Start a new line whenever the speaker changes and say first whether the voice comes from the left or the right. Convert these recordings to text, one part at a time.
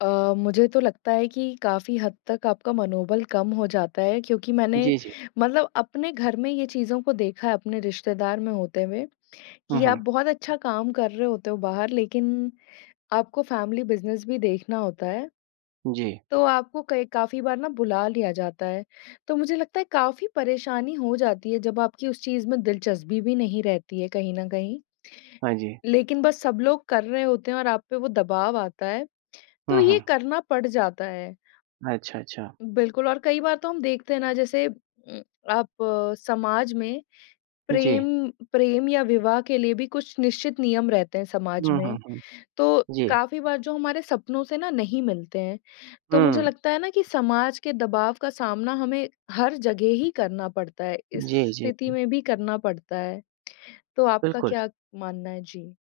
left: अ, मुझे तो लगता है कि काफ़ी हद तक आपका मनोबल कम हो जाता है, क्योंकि मैंने
right: जी, जी।
left: मतलब अपने घर में ये चीज़ों को देखा है अपने रिश्तेदार में होते हुए,
right: हुँ,
left: कि आप
right: हुँ।
left: बहुत अच्छा काम कर रहे होते हो बाहर, लेकिन आपको फ़ैमिली बिजनेस भी देखना होता है
right: जी।
left: तो आपको कई काफ़ी बार ना बुला लिया जाता है। तो मुझे लगता है काफ़ी परेशानी हो जाती है जब आपकी उस चीज़ में दिलचस्पी भी नहीं रहती है कहीं न कहीं।
right: हाँ जी।
left: लेकिन बस सब लोग कर रहे होते हैं और आप पे वो दबाव आता है, तो
right: हुँ,
left: ये
right: हुँ।
left: करना पड़ जाता है।
right: अच्छा, अच्छा।
left: बिल्कुल और कई बार तो हम देखते हैं ना जैसे उम, आप समाज में प्रेम
right: जी।
left: प्रेम या विवाह के लिए भी कुछ निश्चित नियम रहते हैं समाज
right: हुँ, हुँ,
left: में।
right: हुँ।
left: तो
right: जी।
left: काफ़ी बार जो हमारे सपनों से ना नहीं मिलते हैं, तो मुझे
right: हुँ।
left: लगता है ना कि समाज के दबाव का सामना हमें हर जगह ही करना पड़ता है, इस
right: जी, जी।
left: स्थिति में भी करना पड़ता है। तो आपका
right: बिल्कुल।
left: क्या क मानना है? जी।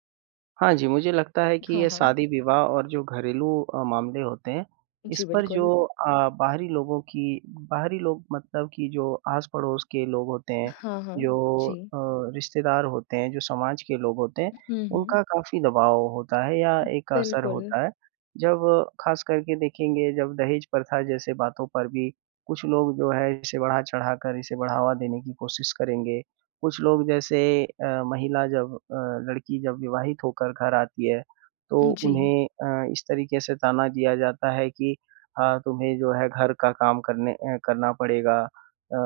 right: हाँ जी, मुझे लगता है कि
left: हाँ,
right: ये
left: हाँ।
right: शादी-विवाह और जो घरेलू अ, मामले होते हैं, इस
left: जी,
right: पर जो
left: बिल्कुल।
right: अ, बाहरी लोगों की बाहरी लोग मतलब कि जो आस-पड़ोस के लोग होते हैं,
left: हाँ, हाँ।
right: जो
left: जी।
right: अ, रिश्तेदार होते हैं, जो समाज के लोग होते हैं,
left: हुँ, हुँ।
right: उनका काफ़ी दबाव होता है या एक असर
left: बिल्कुल।
right: होता है। जब खास करके देखेंगे जब दहेज प्रथा जैसे बातों पर भी कुछ लोग जो हैं इसे बढ़ा-चढ़ाकर इसे बढ़ावा देने की कोशिश करेंगे। कुछ लोग जैसे अ, महिला जब अ, लड़की जब विवाहित होकर घर आती है, तो
left: उम, जी।
right: उन्हें अ, इस तरीके से ताना दिया जाता है कि अ, तुम्हें जो है घर का काम करने अ, करना पड़ेगा अ,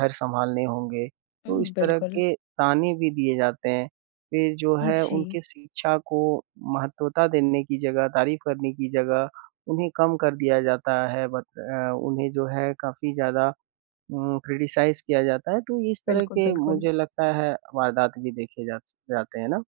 right: घर सँभालने होंगे, तो
left: उम,
right: इस तरह
left: बिल्कुल।
right: के ताने भी दिए जाते हैं। फिर जो है
left: जी।
right: उनके शिक्षा को महत्वता देने की जगह, तारीफ करने की जगह, उन्हें कम कर दिया जाता है, बत अ, उन्हें जो है काफ़ी ज़्यादा उम, क्रिटिसाइज़ किया जाता है, तो इस तरह
left: बिल्कुल,
right: के
left: बिल्कुल।
right: मुझे लगता है वारदात भी देखे जा स जाते हैं ना?